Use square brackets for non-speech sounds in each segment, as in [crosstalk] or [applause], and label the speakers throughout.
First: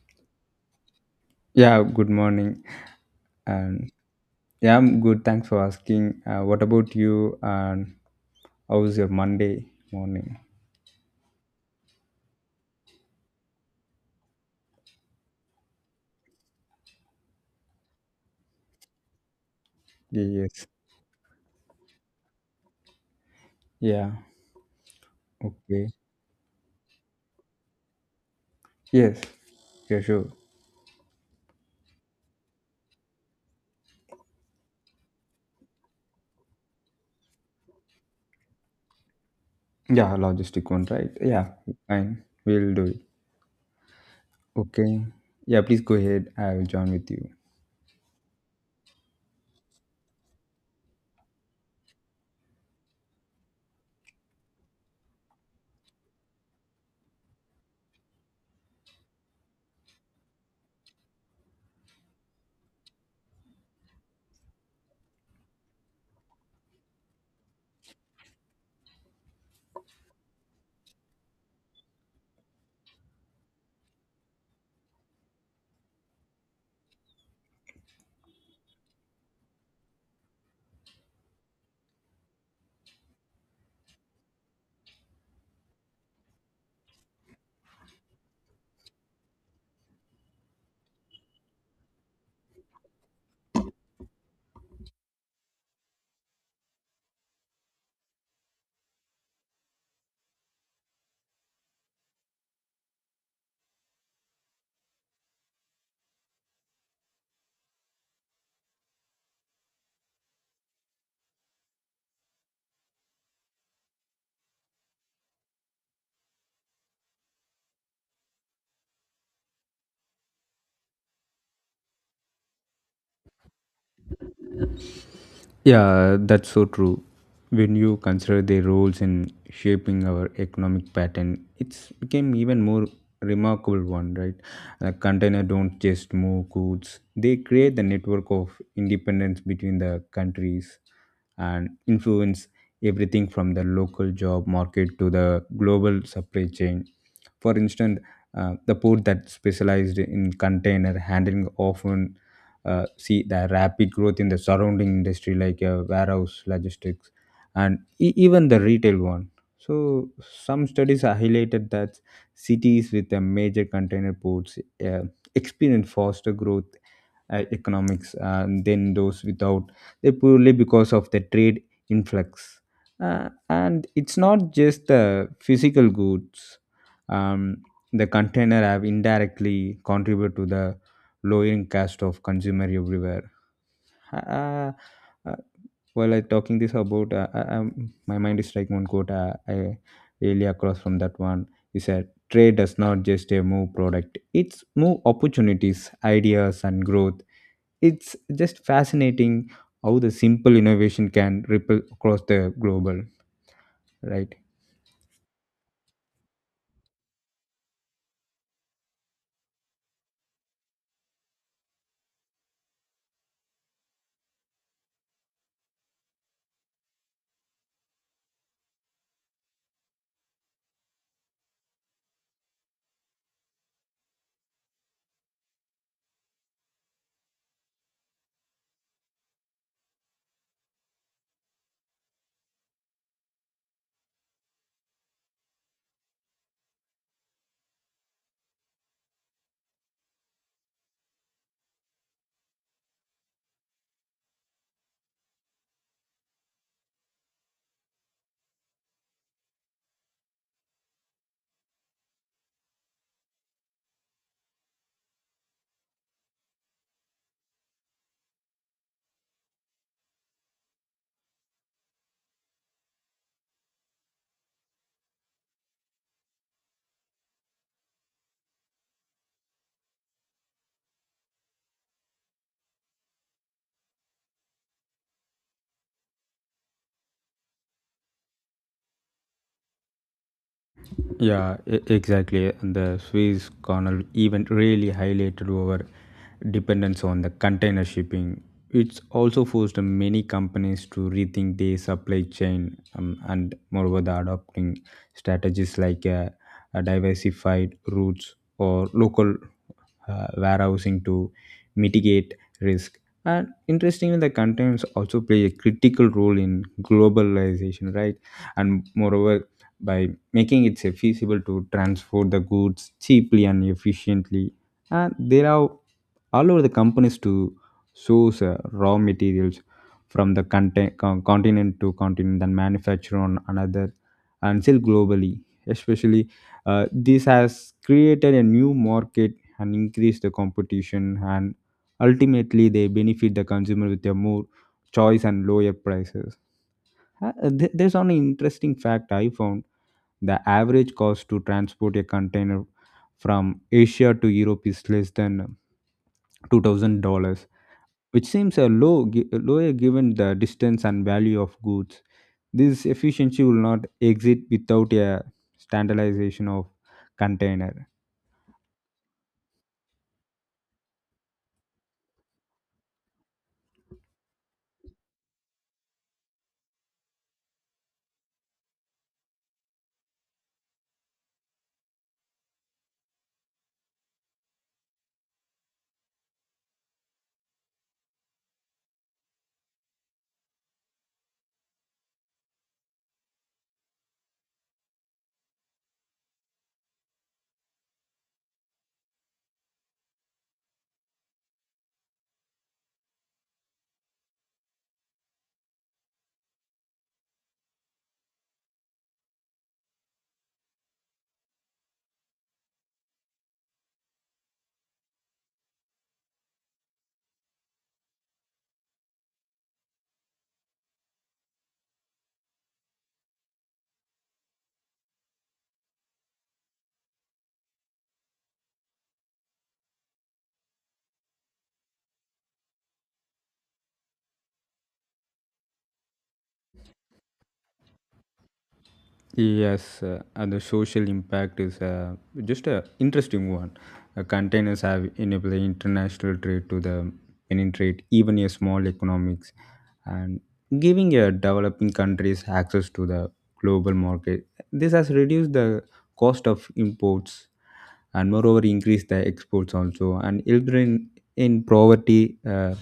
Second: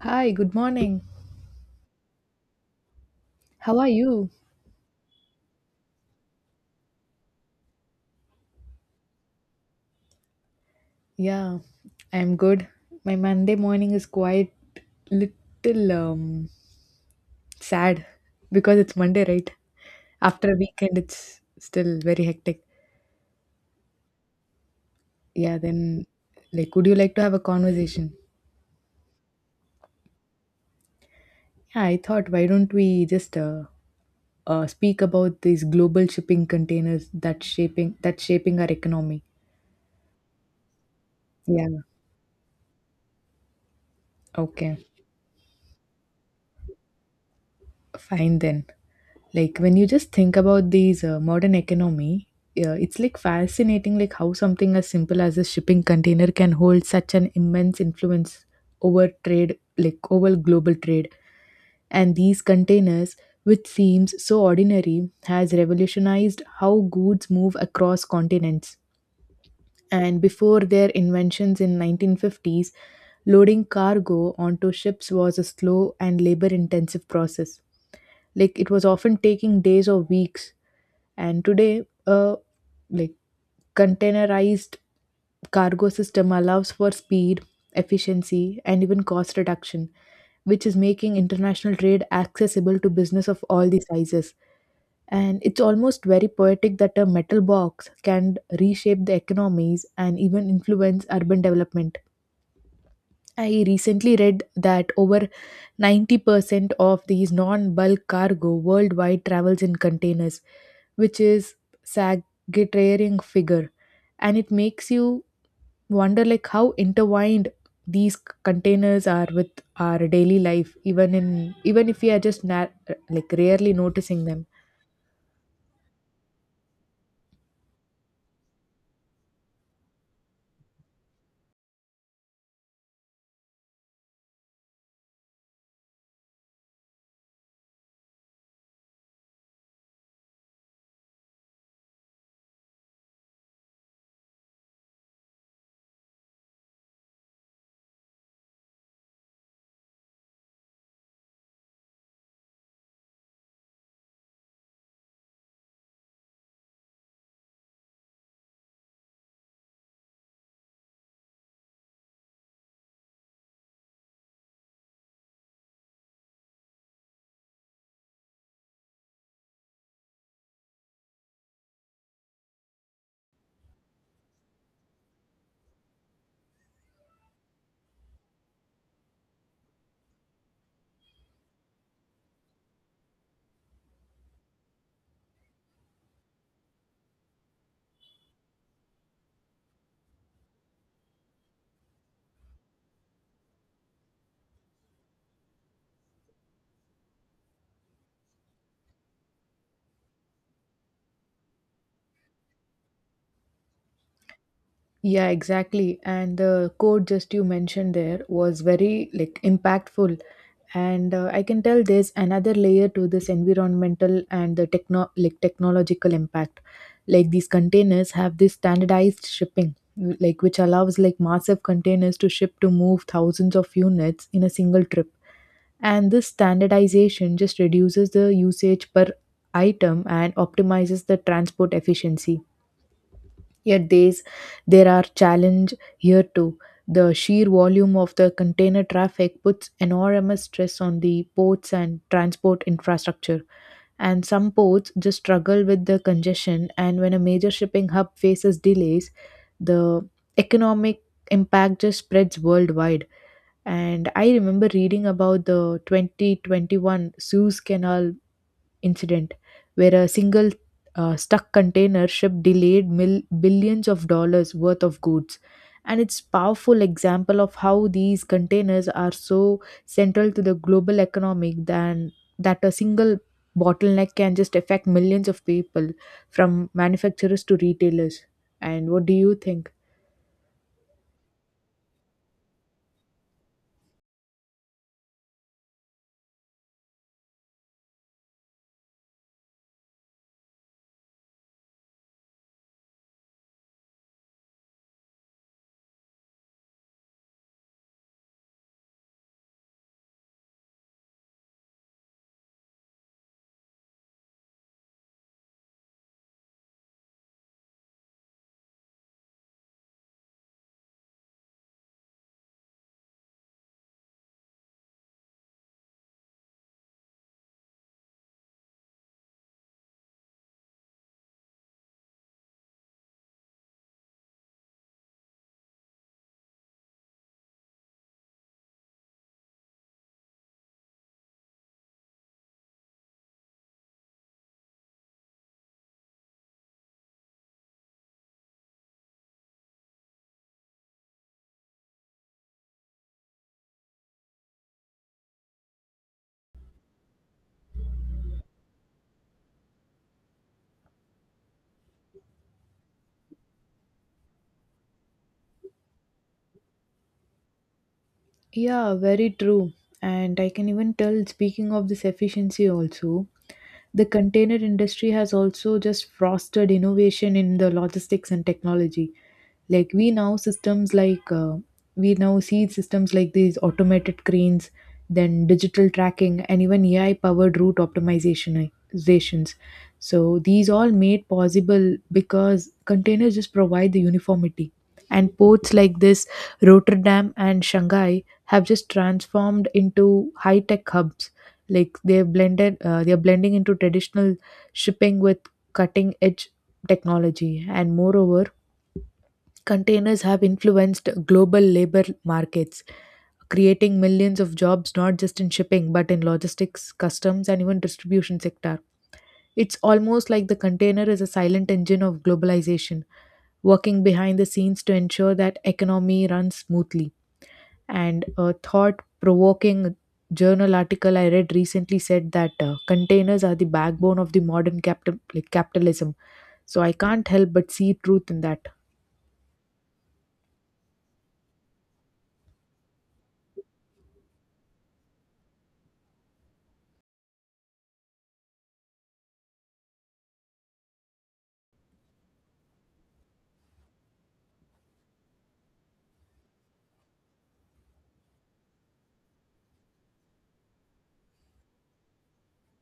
Speaker 1: Hi, good morning.
Speaker 2: Yeah, good morning.
Speaker 1: How are
Speaker 2: And
Speaker 1: you?
Speaker 2: yeah, I'm good. Thanks for asking. What about you? And how was your Monday morning?
Speaker 1: Yeah, I'm good. My Monday morning is quite little sad because it's Monday, right?
Speaker 2: Yeah,
Speaker 1: After a
Speaker 2: yes.
Speaker 1: weekend, it's still very hectic.
Speaker 2: Yeah.
Speaker 1: Yeah,
Speaker 2: Okay.
Speaker 1: then like would you like to have a conversation?
Speaker 2: Yes. Yeah, sure.
Speaker 1: Yeah, I thought why don't we just speak about these global shipping containers that's shaping our economy.
Speaker 2: Yeah, logistic one, right? Yeah,
Speaker 1: Yeah,
Speaker 2: fine. We'll do it.
Speaker 1: okay.
Speaker 2: Okay. Yeah, please go ahead. I'll join with you.
Speaker 1: Fine then. Like when you just think about these modern economy, it's like fascinating like how something as simple as a shipping container can hold such an immense influence over trade, like over global trade. And these containers, which seems so ordinary, has revolutionized how goods move across continents and before their inventions in 1950s, loading cargo onto ships was a slow and labor intensive process, like it was often taking days or weeks. And today, like containerized cargo system allows for speed, efficiency, and even cost reduction, which is making international trade accessible to business of all the sizes. And it's almost very poetic that a metal box can reshape the economies and even influence urban development. I recently read that over 90% of these non bulk cargo worldwide travels in containers, which is sagittarian figure. And it makes you wonder like how intertwined these containers are with our daily life, even if we are like rarely noticing them.
Speaker 2: Yeah, that's so true. When you consider their roles in shaping our economic pattern, it's became even more remarkable one, right? A container don't just move goods; they create the network of independence between the countries and influence everything from the local job market to the global supply chain. For instance, the port that specialized in container handling often see the rapid growth in the surrounding industry like warehouse logistics and even the retail one. So some studies are highlighted that cities with the major container ports uh, experience faster growth economics than those without they purely because of the trade influx, and it's not just the physical goods. um, the container have indirectly contribute to the lowering cost of consumer everywhere. uh, uh, while I talking this about, my mind is like one quote I really across from that one. He said, "Trade does not just a move product; it's move opportunities, ideas, and growth." It's just fascinating how the simple innovation can ripple across the global, right?
Speaker 1: Yeah, exactly. And the quote just you mentioned there was very like impactful and I can tell there's another layer to this environmental and the technological impact, like these containers have this standardized shipping, like which allows like massive containers to move thousands of units in a single trip. And this standardization just reduces the usage per item and optimizes the transport efficiency. Yet there are challenges here too. The sheer volume of the container traffic puts enormous stress on the ports and transport infrastructure. And some ports just struggle with the congestion, and when a major shipping hub faces delays, the economic impact just spreads worldwide. And I remember reading about the 2021 Suez Canal incident where a single stuck container ship delayed billions of dollars worth of goods, and it's powerful example of how these containers are so central to the global economic than that a single bottleneck can just affect millions of people, from manufacturers to retailers. And what do you think?
Speaker 2: Yeah, exactly. And the Swiss Canal event really highlighted our dependence on the container shipping. It's also forced many companies to rethink their supply chain, and moreover the adopting strategies like diversified routes or local warehousing to mitigate risk. And interestingly, the containers also play a critical role in globalization, right? And moreover, by making it feasible to transport the goods cheaply and efficiently, and there are all over the companies to source raw materials from the continent to continent and manufacture on another and sell globally especially this has created a new market and increase the competition and ultimately they benefit the consumer with a more choice and lower prices. Uh, There's an interesting fact I found. The average cost to transport a container from Asia to Europe is less than $2,000, which seems a lower given the distance and value of goods. This efficiency will not exist without a standardization of container.
Speaker 1: Yeah, very true. And I can even tell, speaking of this efficiency, also, the container industry has also just fostered innovation in the logistics and technology. Like, we now see systems like these automated cranes, then digital tracking, and even AI powered route optimizations. So, these all made possible because containers just provide the uniformity. And ports like this, Rotterdam and Shanghai, have just transformed into high tech hubs. Like they're blending into traditional shipping with cutting edge technology. And moreover, containers have influenced global labor markets, creating millions of jobs not just in shipping but in logistics, customs, and even distribution sector. It's almost like the container is a silent engine of globalization, working behind the scenes to ensure that economy runs smoothly. And a thought provoking journal article I read recently said that containers are the backbone of the modern capitalism. So I can't help but see truth in that.
Speaker 2: Yes, and the social impact is, just a interesting one. Containers have enabled international trade to the penetrate even a small economics, and giving developing countries access to the global market. This has reduced the cost of imports and moreover increase the exports also and children in poverty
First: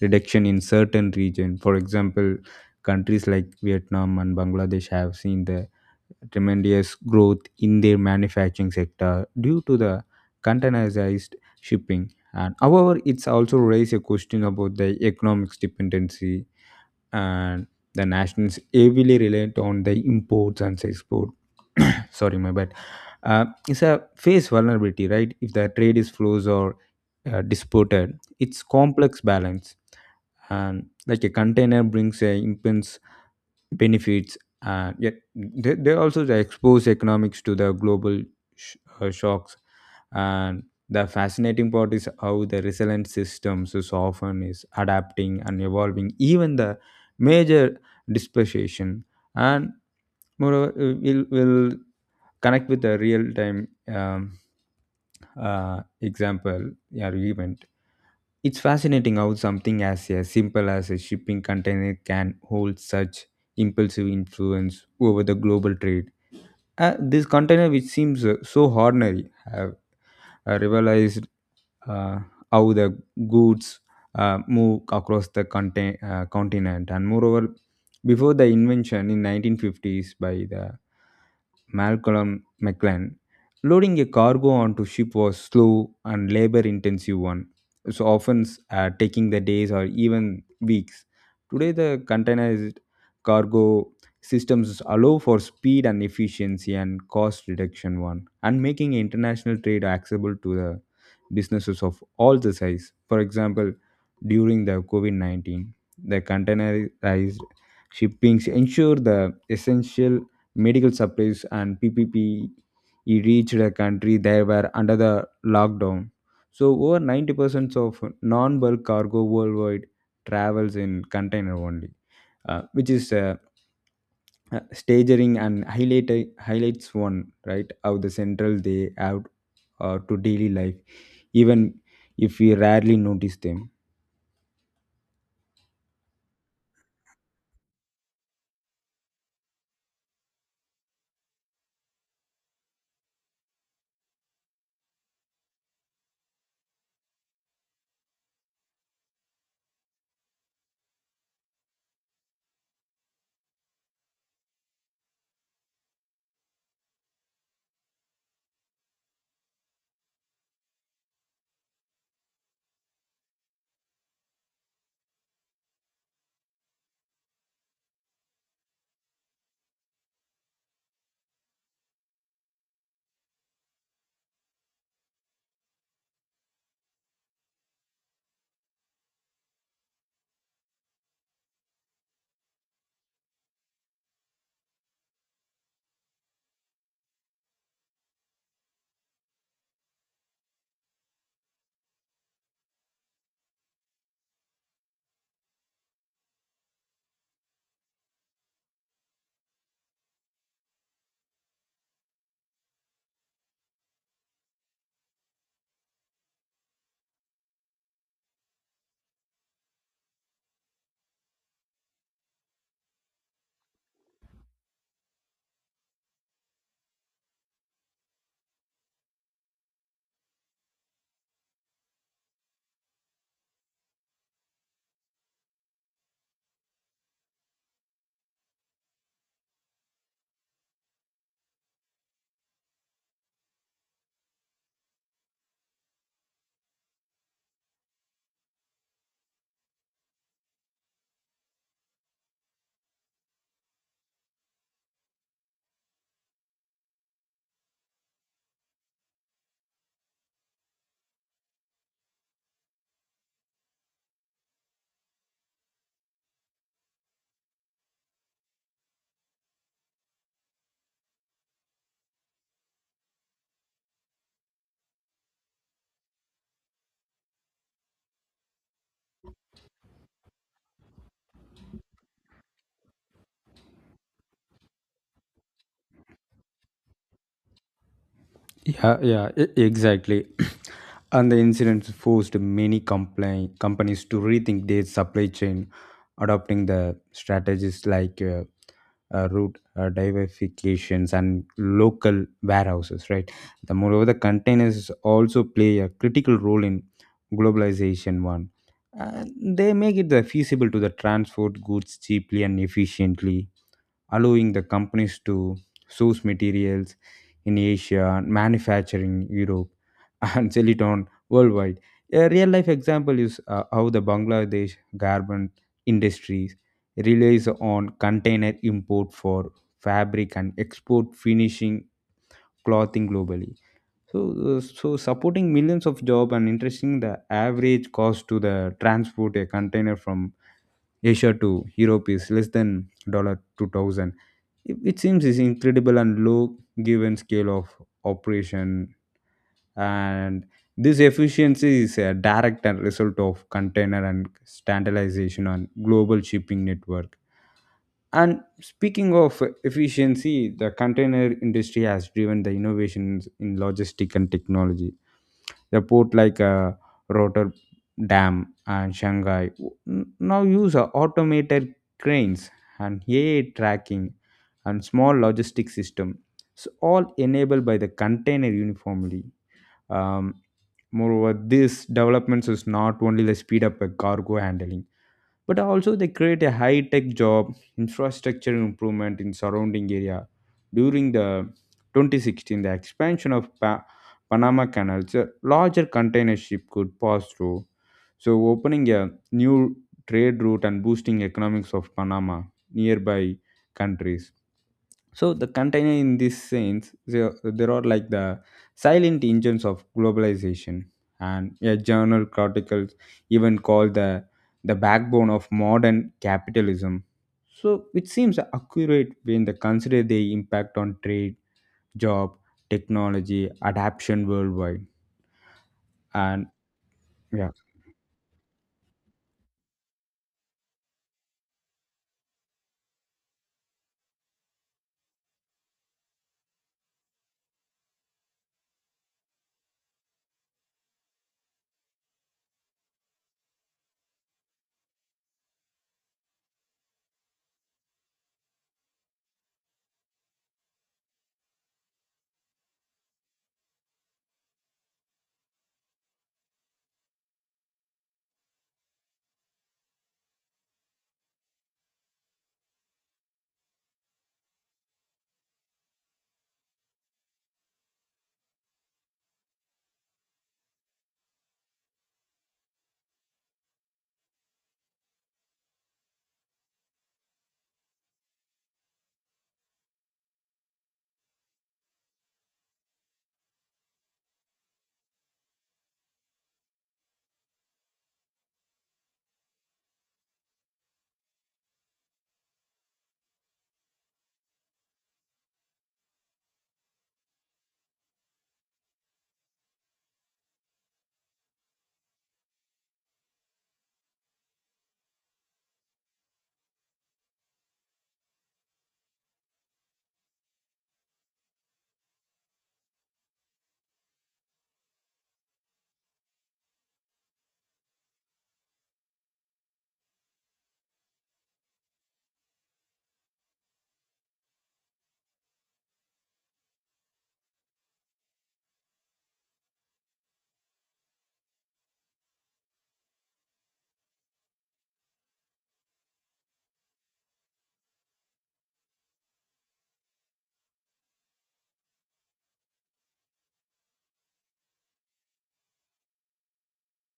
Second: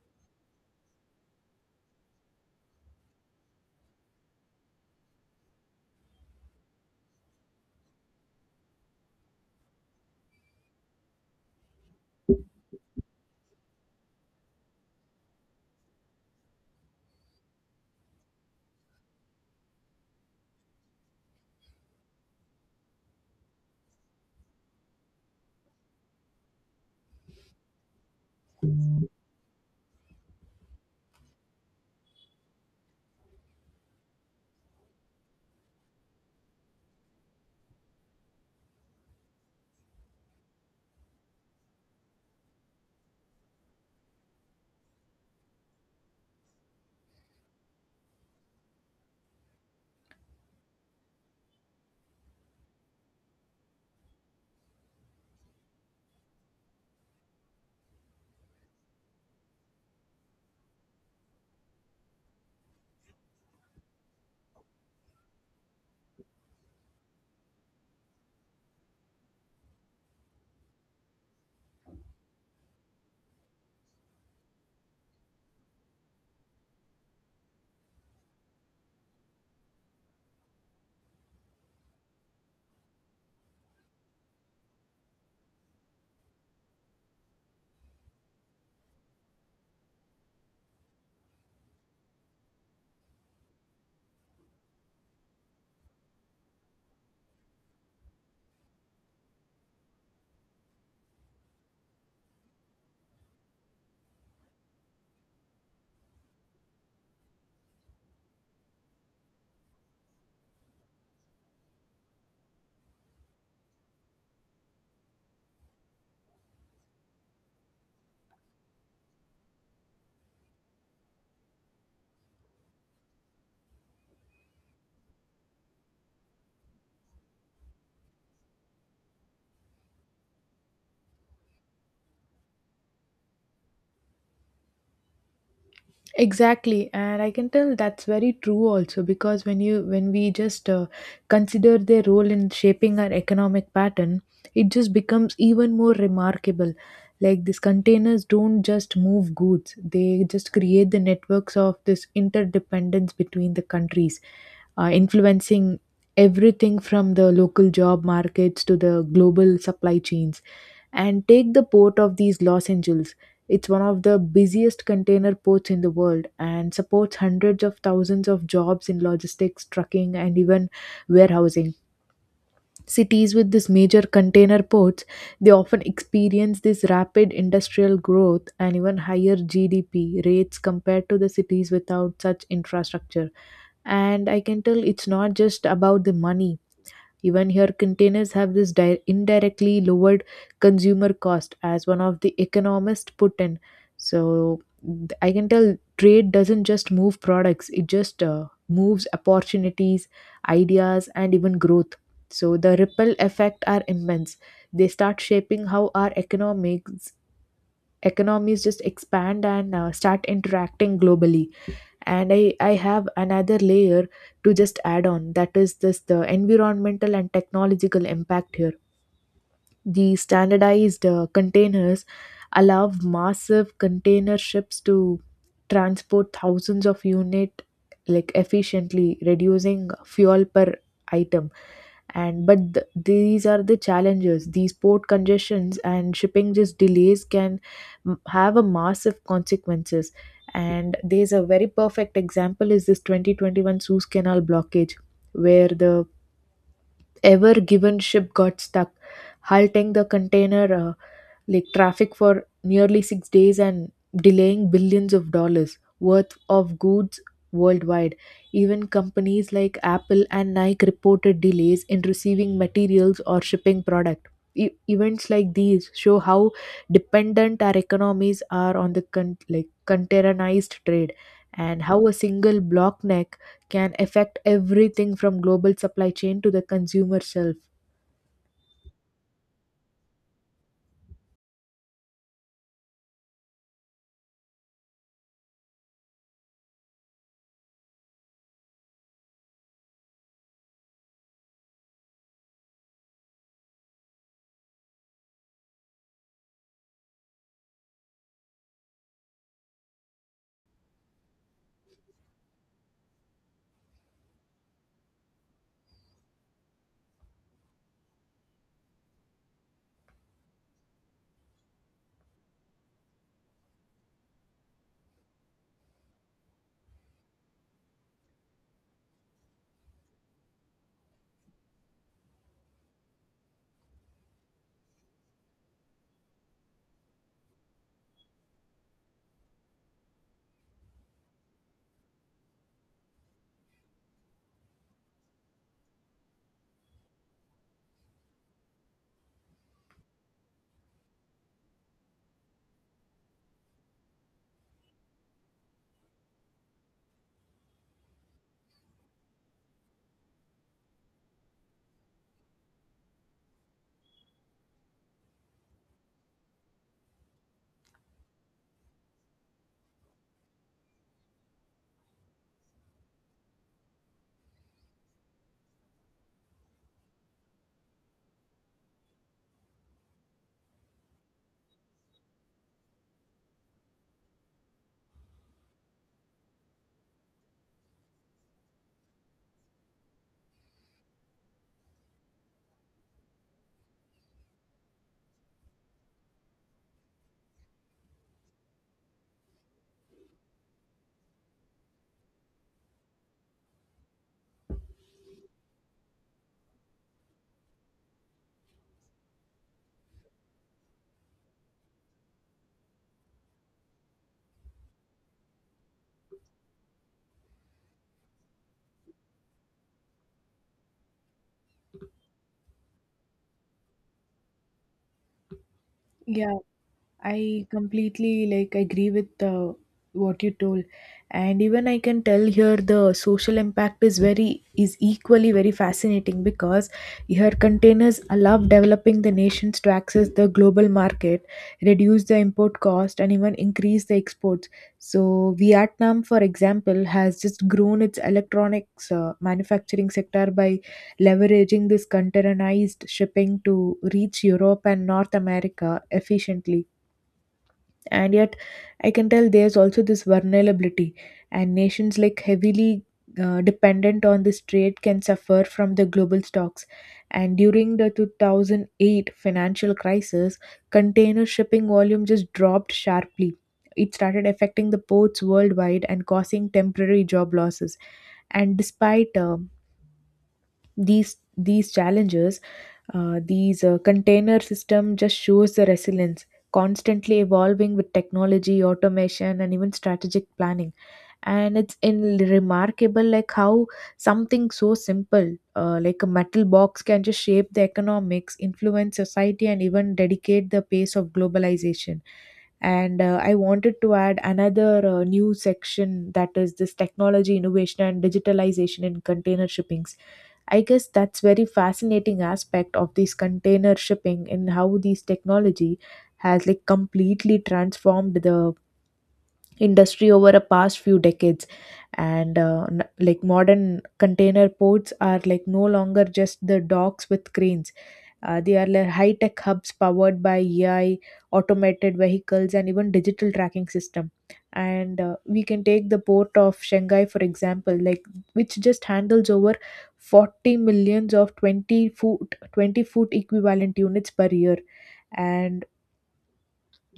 Speaker 2: reduction in certain region. For example, countries like Vietnam and Bangladesh have seen the tremendous growth in their manufacturing sector due to the containerized shipping. And however, it's also raised a question about the economics dependency and the nations heavily reliant on the imports and export. [coughs] Sorry my bad. It's a face vulnerability, right? If the trade is flows or disputed, it's complex balance. And like a container brings a immense benefits, yet they also they expose economics to the global shocks. And the fascinating part is how the resilient systems is often is adapting and evolving, even the major dispersion. And moreover, we'll connect with the real time, example or event. It's fascinating how something as a simple as a shipping container can hold such impulsive influence over the global trade. This container, which seems so ordinary, have realized uh, how the goods move across the continent. And moreover, before the invention in 1950s by the Malcolm McLaren, loading a cargo onto ship was slow and labor-intensive one, so often taking the days or even weeks. Today, the containerized cargo systems allow for speed and efficiency and cost reduction one, and making international trade accessible to the businesses of all the size. For example, during the COVID 19, the containerized shippings ensure the essential medical supplies and PPP reached the country they were under the lockdown. So over 90% of non-bulk cargo worldwide travels in container only, which is staging and highlights one right how the central they have to daily life, even if we rarely notice them.
Speaker 1: Exactly, and I can tell that's very true also because when we just consider their role in shaping our economic pattern, it just becomes even more remarkable. Like these containers don't just move goods; they just create the networks of this interdependence between the countries, influencing everything from the local job markets to the global supply chains. And take the port of these Los Angeles, it's one of the busiest container ports in the world and supports hundreds of thousands of jobs in logistics, trucking, and even warehousing. Cities with these major container ports, they often experience this rapid industrial growth and even higher GDP rates compared to the cities without such infrastructure. And I can tell it's not just about the money. Even here, containers have this indirectly lowered consumer cost, as one of the economists put in. So I can tell trade doesn't just move products, it just moves opportunities, ideas, and even growth. So the ripple effect are immense. They start shaping how our economics economies just expand and start interacting globally. And I have another layer to just add on that is this the environmental and technological impact here. The standardized containers allow massive container ships to transport thousands of unit, like efficiently reducing fuel per item. And but these are the challenges, these port congestions and shipping just delays can have a massive consequences. And there's a very perfect example is this 2021 Suez Canal blockage where the ever given ship got stuck, halting the container traffic for nearly 6 days and delaying billions of dollars worth of goods worldwide. Even companies like Apple and Nike reported delays in receiving materials or shipping product. Events like these show how dependent our economies are on the containerized trade and how a single blockneck can affect everything from global supply chain to the consumer self.
Speaker 2: Yeah, yeah, exactly. [clears throat] And the incidents forced many companies to rethink their supply chain, adopting the strategies like route diversifications and local warehouses, right? The moreover, the containers also play a critical role in globalization. One, they make it the feasible to the transport goods cheaply and efficiently, allowing the companies to source materials in Asia, manufacturing Europe, [laughs] and silicon worldwide. A real life example is how the Bangladesh garment industries relies on container import for fabric and export finishing clothing globally. So, so supporting millions of job and interesting the average cost to the transport a container from Asia to Europe is less than dollar 2,000. It seems is incredible and low given scale of operation, and this efficiency is a direct and result of container and standardization on global shipping network. And speaking of efficiency, the container industry has driven the innovations in logistic and technology. The port like Rotterdam and Shanghai now use automated cranes and AI tracking and small logistic system. So all enabled by the container uniformly. Um, Moreover, this developments is not only the speed up a cargo handling but also they create a high tech job infrastructure improvement in surrounding area during the 2016 the expansion of Panama Canal. So larger container ship could pass through, so opening a new trade route and boosting economics of Panama nearby countries. So the container in this sense, there are like the silent engines of globalization, and a journal article even called the backbone of modern capitalism. So it seems accurate when they consider the impact on trade, job, technology, adaptation worldwide, and
Speaker 1: Yeah,
Speaker 2: yeah.
Speaker 1: I completely like agree with what you told, and even I can tell here the social impact is equally very fascinating because here containers allow developing the nations to access the global market, reduce the import cost, and even increase the exports. So Vietnam, for example, has just grown its electronics manufacturing sector by leveraging this containerized shipping to reach Europe and North America efficiently. And yet I can tell there's also this vulnerability, and nations like heavily dependent on this trade can suffer from the global stocks. And during the 2008 financial crisis, container shipping volume just dropped sharply. It started affecting the ports worldwide and causing temporary job losses. And despite these challenges, these container system just shows the resilience, constantly evolving with technology automation and even strategic planning. And it's in remarkable like how something so simple, like a metal box, can just shape the economics, influence society, and even dedicate the pace of globalization. And I wanted to add another new section that is this technology innovation and digitalization in container shippings. I guess that's very fascinating aspect of this container shipping and how this technology has like completely transformed the industry over the past few decades. And like modern container ports are like no longer just the docks with cranes. They are like high-tech hubs powered by AI, automated vehicles, and even digital tracking system. And we can take the port of Shanghai, for example, like which just handles over 40 millions of 20-foot equivalent units per year. And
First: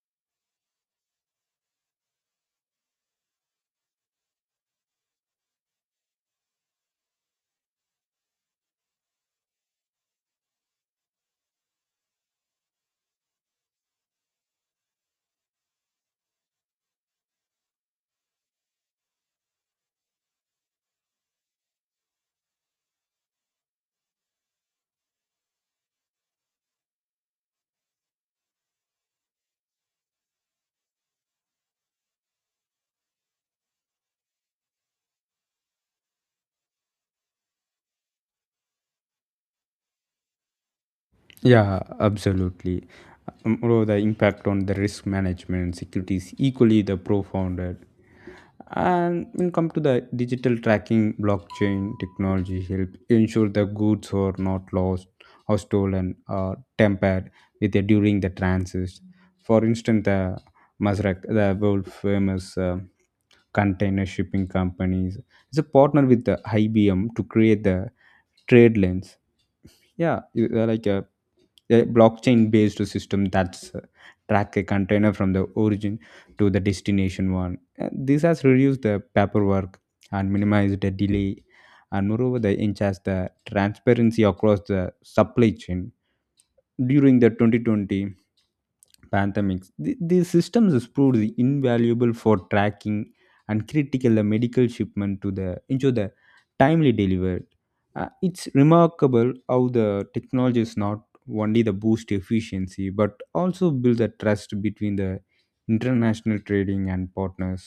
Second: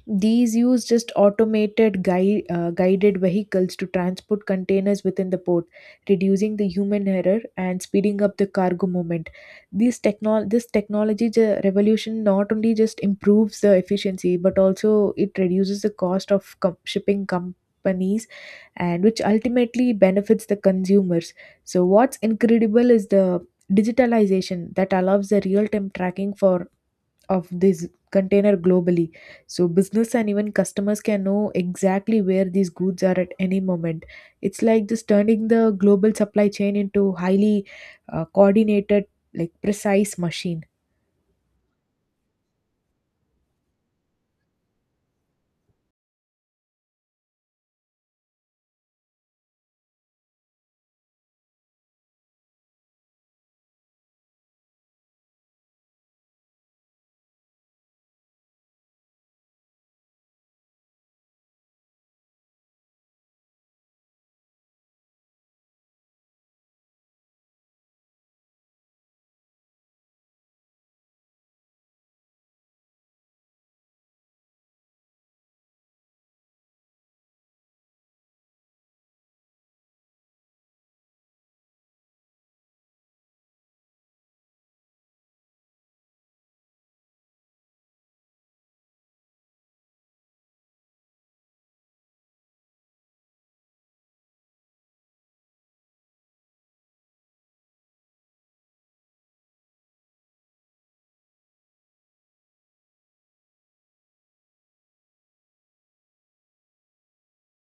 Speaker 1: these use just automated guided vehicles to transport containers within the port, reducing the human error and speeding up the cargo movement. This technology revolution not only just improves the efficiency but also it reduces the cost of shipping companies, and which ultimately benefits the consumers. So what's incredible is the digitalization that allows the real time tracking for of this container globally, so business and even customers can know exactly where these goods are at any moment. It's like this turning the global supply chain into highly coordinated like precise machine.
Speaker 2: Yeah, absolutely. Moreover, the impact on the risk management and security is equally the profound. And when come to the digital tracking, blockchain technology help ensure the goods are not lost or stolen or tampered with during the transit. For instance, the Masrak, the world famous container shipping companies, is a partner with the IBM to create the trade lanes, yeah, like a blockchain based system that's track a container from the origin to the destination one. This has reduced the paperwork and minimized the delay, and moreover they enhance the transparency across the supply chain. During the 2020 pandemics, these systems has proved the invaluable for tracking and critical the medical shipment to the ensure the timely delivery. It's remarkable how the technology is not only the boost efficiency but also build a trust between the international trading and partners,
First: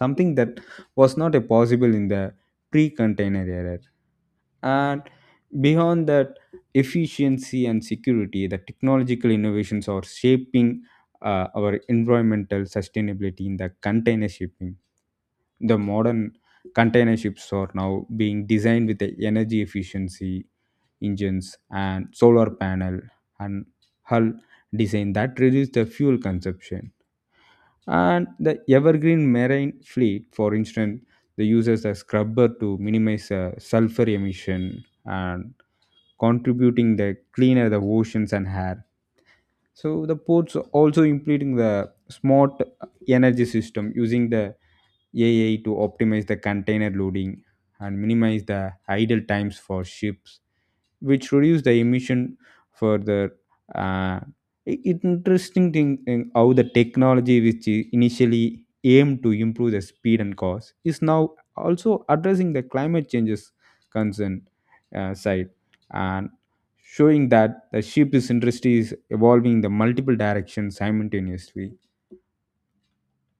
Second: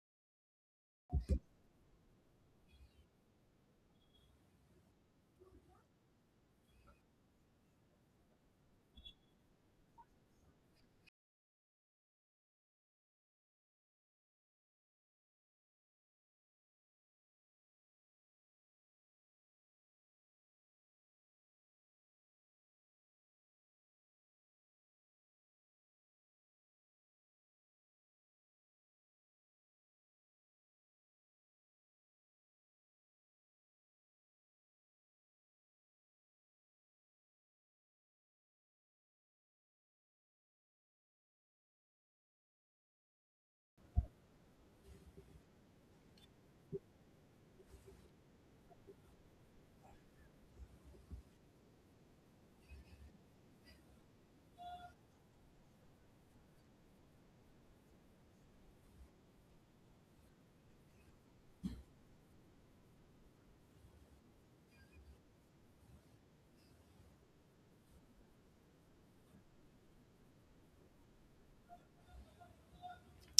Speaker 2: something that was not a possible in the pre-container era. And beyond that efficiency and security, the technological innovations are shaping our environmental sustainability in the container shipping. The modern container ships are now being designed with the energy efficiency engines and solar panel and hull design that reduce the fuel consumption. And the evergreen marine fleet, for instance, they uses a scrubber to minimize sulfur emission and contributing the cleaner the oceans and air. So the ports also implementing the smart energy system using the AI to optimize the container loading and minimize the idle times for ships, which reduce the emission further. Uh, it- interesting thing in how the technology, which initially aimed to improve the speed and cost, is now also addressing the climate changes concern side and showing that the ship's industry is evolving in the multiple directions simultaneously.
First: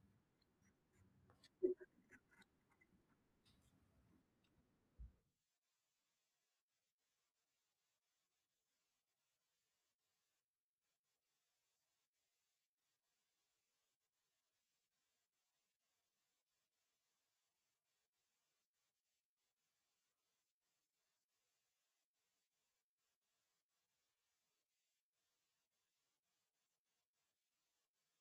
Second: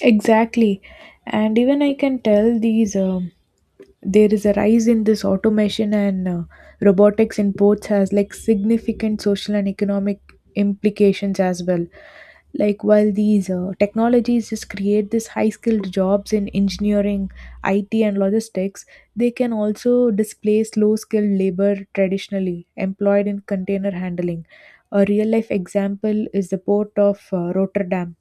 Speaker 1: Exactly. And even I can tell these there is a rise in this automation and robotics in ports has like significant social and economic implications as well. Like while these technologies just create this high skilled jobs in engineering, IT and logistics, they can also displace low skilled labor traditionally employed in container handling. A real life example is the port of Rotterdam,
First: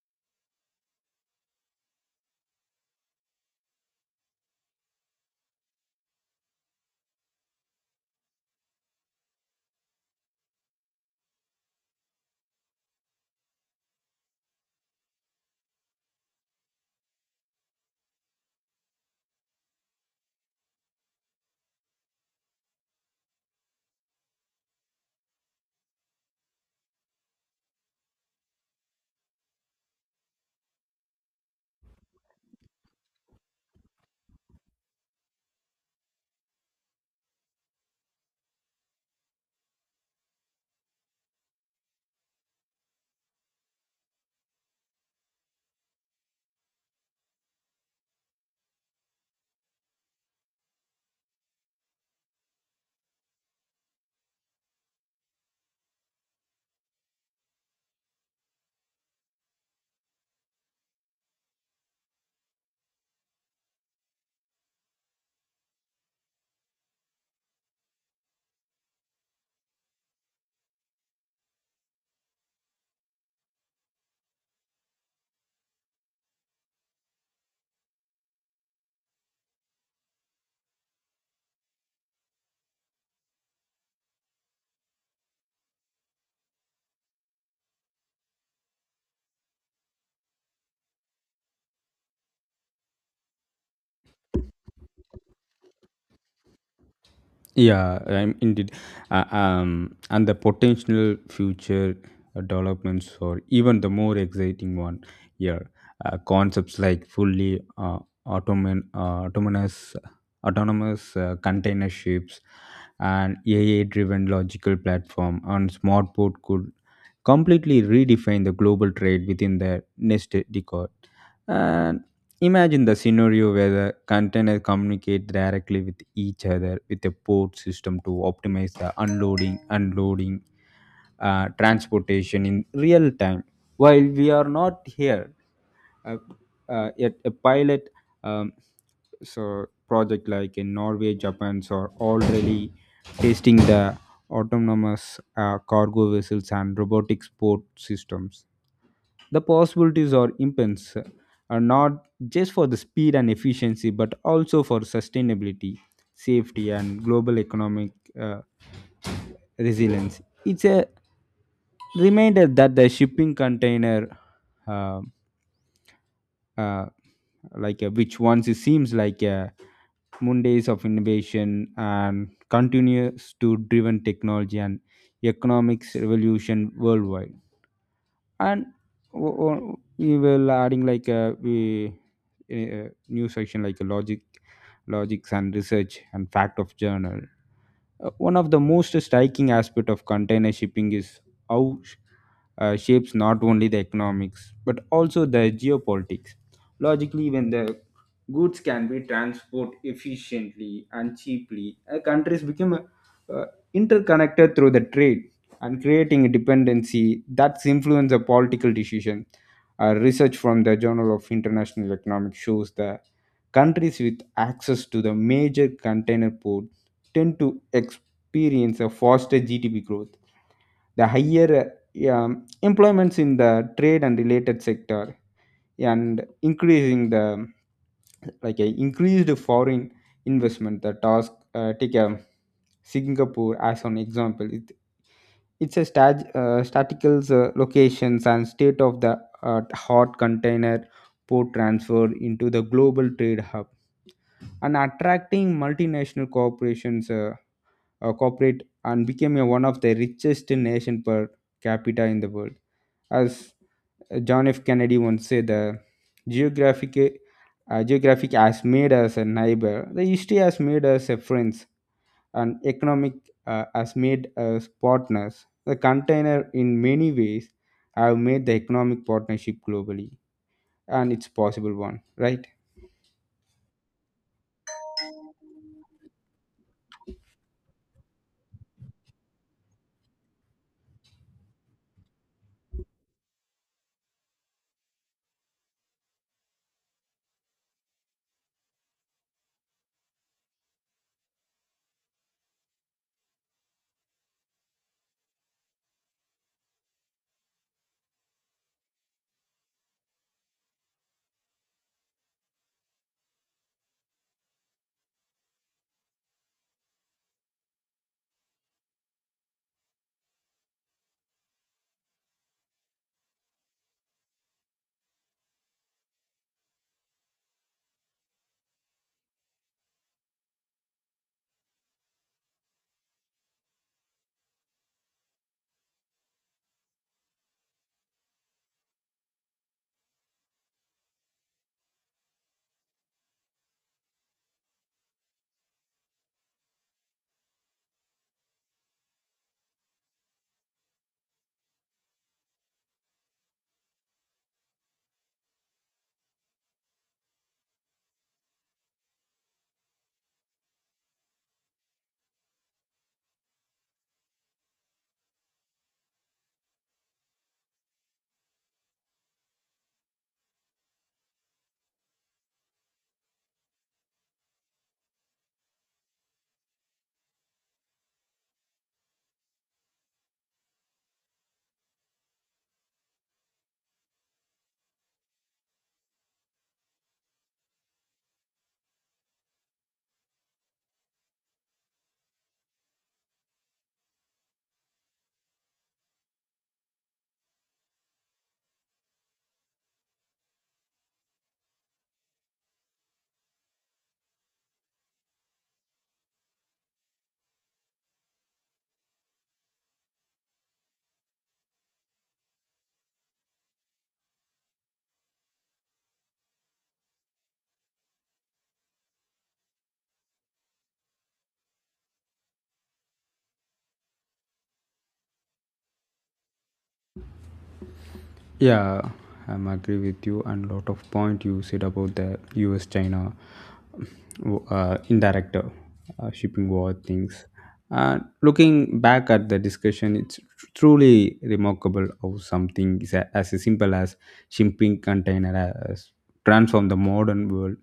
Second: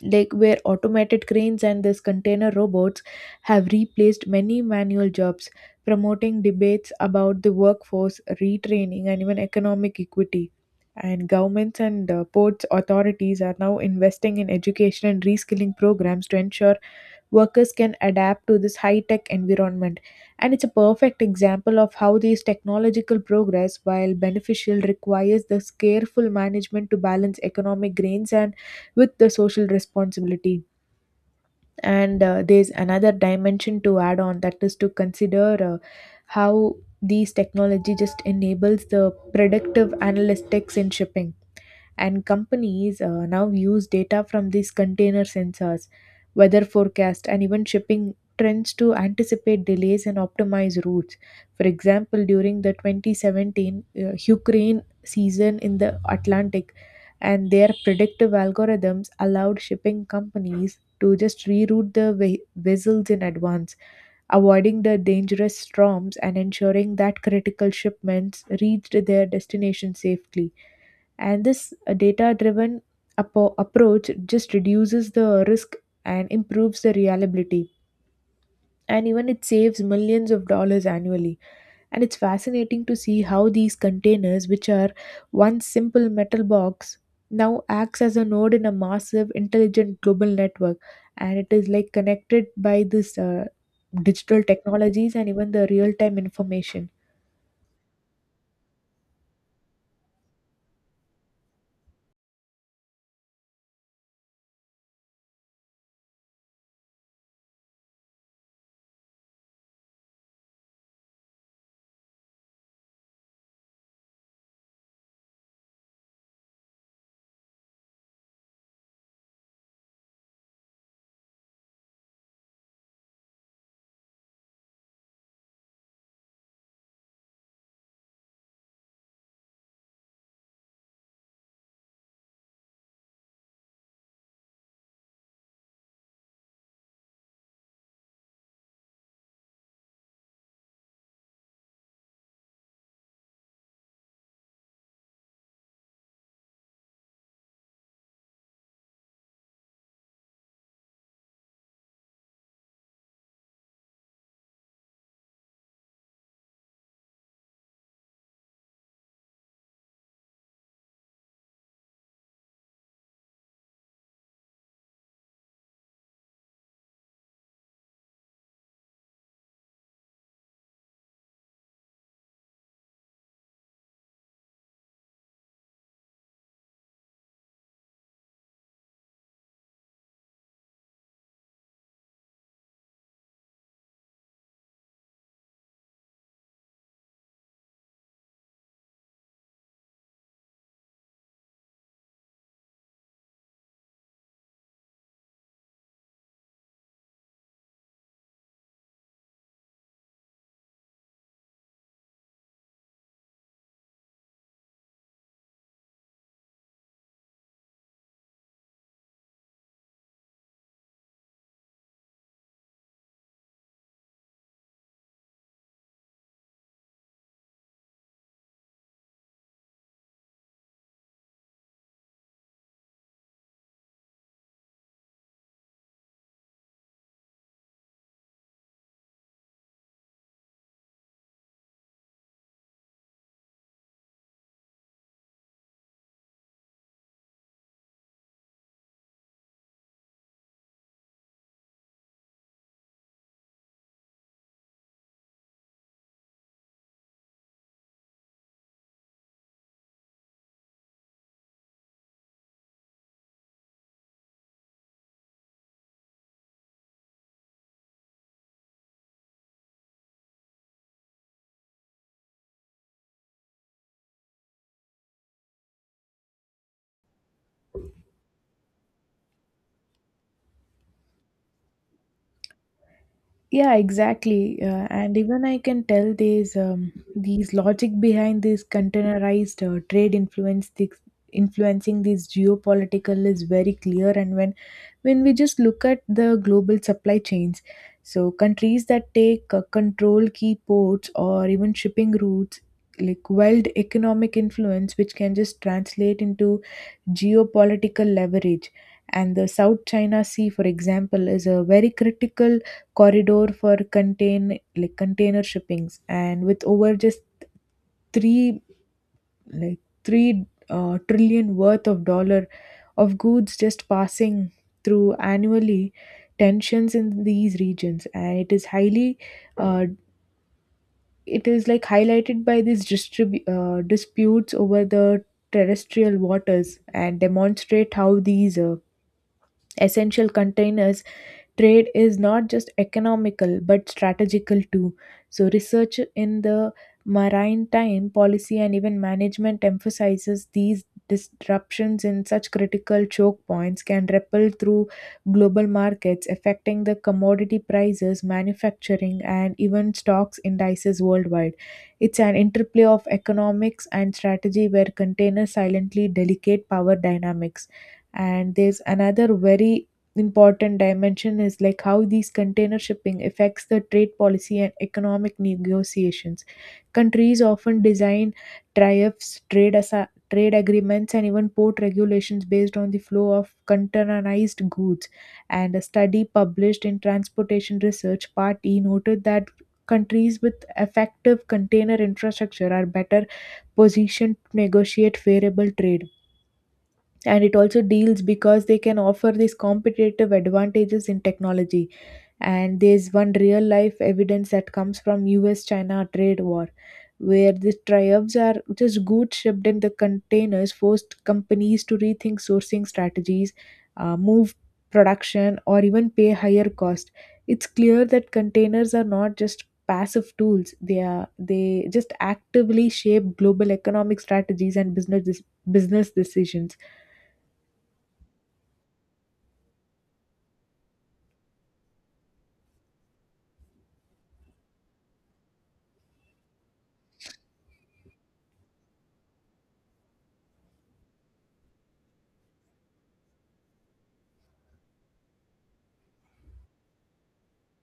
Speaker 1: like where automated cranes and these container robots have replaced many manual jobs, promoting debates about the workforce, retraining, and even economic equity. And governments and ports authorities are now investing in education and reskilling programs to ensure workers can adapt to this high tech environment. And it's a perfect example of how these technological progress, while beneficial, requires this careful management to balance economic gains and with the social responsibility. And there's another dimension to add on that is to consider how these technology just enables the predictive analytics in shipping. And companies now use data from these container sensors, weather forecast, and even shipping trends to anticipate delays and optimize routes. For example, during the 2017 Ukraine season in the Atlantic, and their predictive algorithms allowed shipping companies to just reroute the vessels in advance, avoiding the dangerous storms and ensuring that critical shipments reached their destination safely. And this data driven approach just reduces the risk and improves the reliability, and even it saves millions of dollars annually. And it's fascinating to see how these containers, which are one simple metal box, now acts as a node in a massive intelligent global network, and it is like connected by this digital technologies and even the real time information.
Speaker 2: Yeah, I'm indeed. And the potential future developments, or even the more exciting one here, concepts like fully automan- uh, autonomous, autonomous container ships and AI driven logical platform and smart port could completely redefine the global trade within the next decade. And imagine the scenario where the containers communicate directly with each other with a port system to optimize the unloading, transportation in real time. While we are not here, uh, yet a pilot, um, so project like in Norway, Japan, so are already testing the autonomous cargo vessels and robotic port systems. The possibilities are immense, not just for the speed and efficiency, but also for sustainability, safety, and global economic uh, resilience. It's a reminder that the shipping container, uh, uh, like which once it seems like a Mondays of innovation and continues to driven technology and economics revolution worldwide. And we will adding like a we a new section like a logics and research and fact of journal. One of the most striking aspect of container shipping is how shapes not only the economics but also the geopolitics. Logically, when the goods can be transported efficiently and cheaply, countries become interconnected through the trade and creating a dependency that's influence the political decision. Research from the Journal of International Economics shows that countries with access to the major container ports tend to experience a faster GDP growth, the higher, employments in the trade and related sector, and increasing the like a increased foreign investment. The task, take a Singapore as an example. It, it's a stat, statical locations and state of the hot container port transfer into the global trade hub and attracting multinational corporations, cooperate and became a, one of the richest nation per capita in the world. As John F. Kennedy once said, the geographic geographic has made us a neighbor, the history has made us a friends, and economic has made us partners. The container, in many ways, have made the economic partnership globally, and it's possible one, right?
Speaker 1: Yeah, exactly. And even I can tell there's these logic behind this containerized trade influence this influencing this geopolitical is very clear. And when we just look at the global supply chains, so countries that take control key ports or even shipping routes like wild economic influence, which can just translate into geopolitical leverage. And the South China Sea, for example, is a very critical corridor for container shippings, and with over just 3 like three trillion worth of dollar of goods just passing through annually, tensions in these regions, and it is highly, uh, it is like highlighted by these disputes over the terrestrial waters, and demonstrate how these essential containers trade is not just economical but strategical too. So, research in the maritime policy and even management emphasizes these disruptions in such critical choke points can ripple through global markets, affecting the commodity prices, manufacturing, and even stocks indices worldwide. It's an interplay of economics and strategy where containers silently delicate power dynamics. And there's another very important dimension is like how these container shipping affects the trade policy and economic negotiations. Countries often design tariffs, trade agreements, and even port regulations based on the flow of containerized goods. And a study published in Transportation Research Part E noted that countries with effective container infrastructure are better positioned to negotiate favorable trade, and it also deals because they can offer these competitive advantages in technology. And there's one real life evidence that comes from US China trade war, where the tariffs are just goods shipped in the containers forced companies to rethink sourcing strategies, move production or even pay higher cost. It's clear that containers are not just passive tools, they are, they just actively shape global economic strategies and business decisions.
Speaker 2: Yeah, I'm agree with you and lot of point you said about the U.S. China indirect shipping war things. And looking back at the discussion, it's truly remarkable how something is as simple as shipping container has transformed the modern world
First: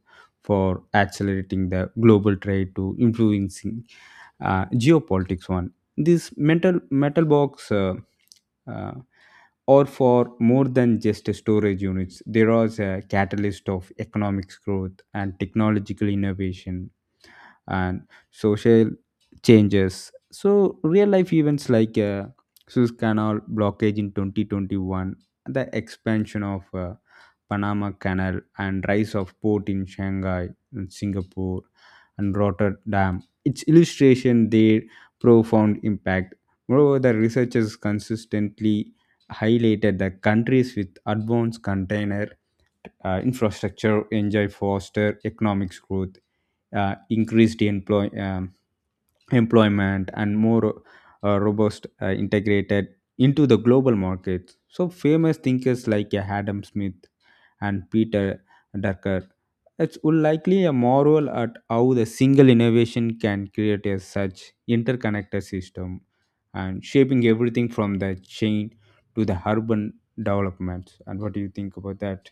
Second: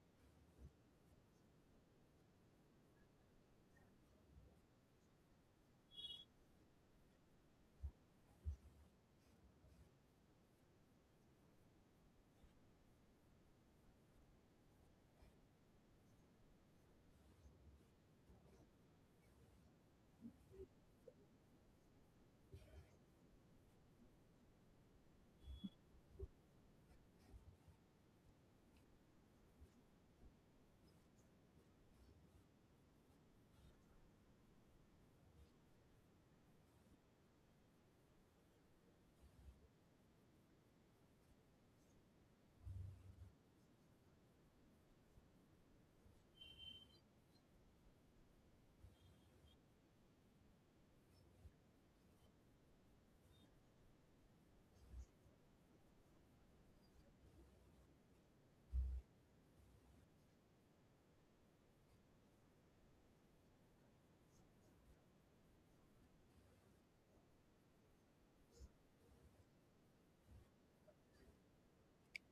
Speaker 2: for accelerating the global trade to influencing geopolitics. One, this metal box. Uh, or for more than just storage units, there was a catalyst of economic growth and technological innovation and social changes. So, real life events like Suez Canal blockage in 2021, the expansion of Panama Canal, and rise of port in Shanghai and Singapore and Rotterdam. Its illustration their profound impact. Moreover, the researchers consistently highlighted the countries with advanced container infrastructure enjoy faster economic growth, increased employ, employment and more robust integrated into the global markets. So famous thinkers like Adam Smith and Peter Drucker it's likely a marvel at how the single innovation can create a such interconnected system and shaping everything from the chain to the urban developments. And what do you think about that?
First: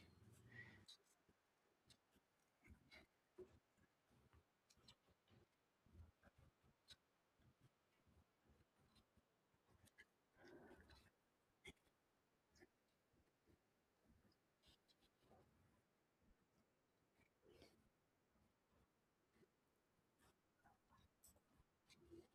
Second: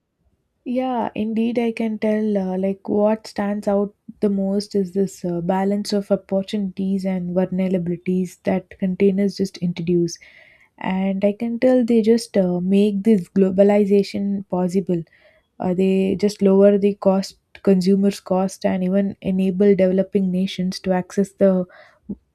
Speaker 1: Yeah, indeed, I can tell. Like, what stands out the most is this balance of opportunities and vulnerabilities that containers just introduce. And I can tell they just make this globalization possible. They just lower the cost, consumers' cost, and even enable developing nations to access the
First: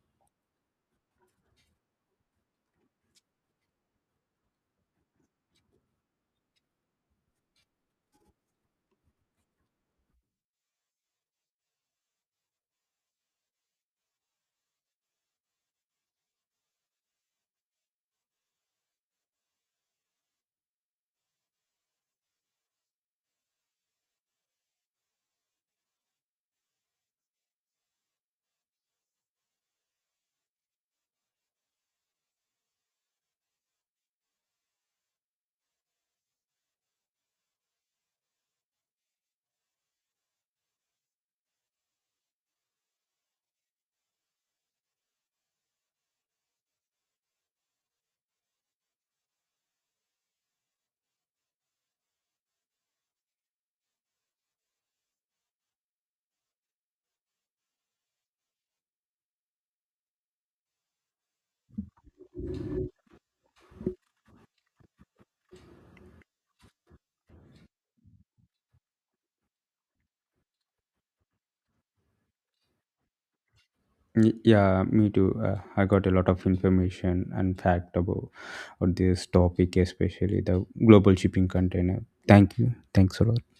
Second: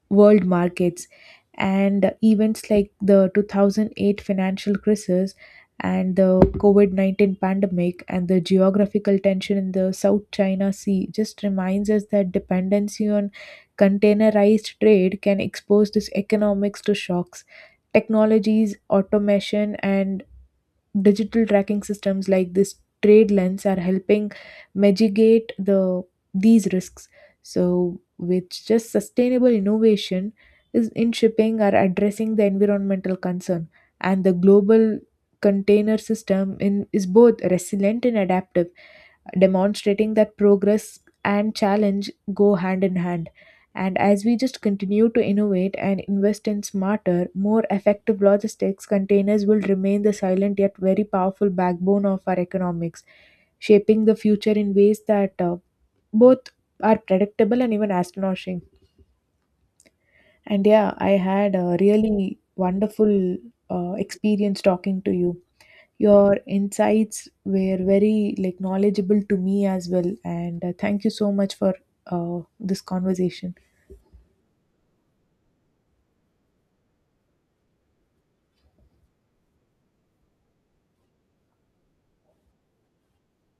Speaker 1: world markets. And events like the 2008 financial crisis and the COVID 19 pandemic and the geographical tension in the South China Sea just reminds us that dependency on containerized trade can expose these economics to shocks. Technologies, automation, and digital tracking systems like this trade lens are helping mitigate the these risks. So with just sustainable innovation is in shipping are addressing the environmental concern, and the global container system in is both resilient and adaptive, demonstrating that progress and challenge go hand in hand. And as we just continue to innovate and invest in smarter, more effective logistics, containers will remain the silent yet very powerful backbone of our economics, shaping the future in ways that both are predictable and even astonishing. And yeah, I had a really wonderful experience talking to you. Your insights were very like knowledgeable to me as well, and thank you so much for this conversation.
Speaker 2: Yeah, me too. I got a lot of information and fact about on this topic, especially the global shipping container. Thank you. Thanks a lot.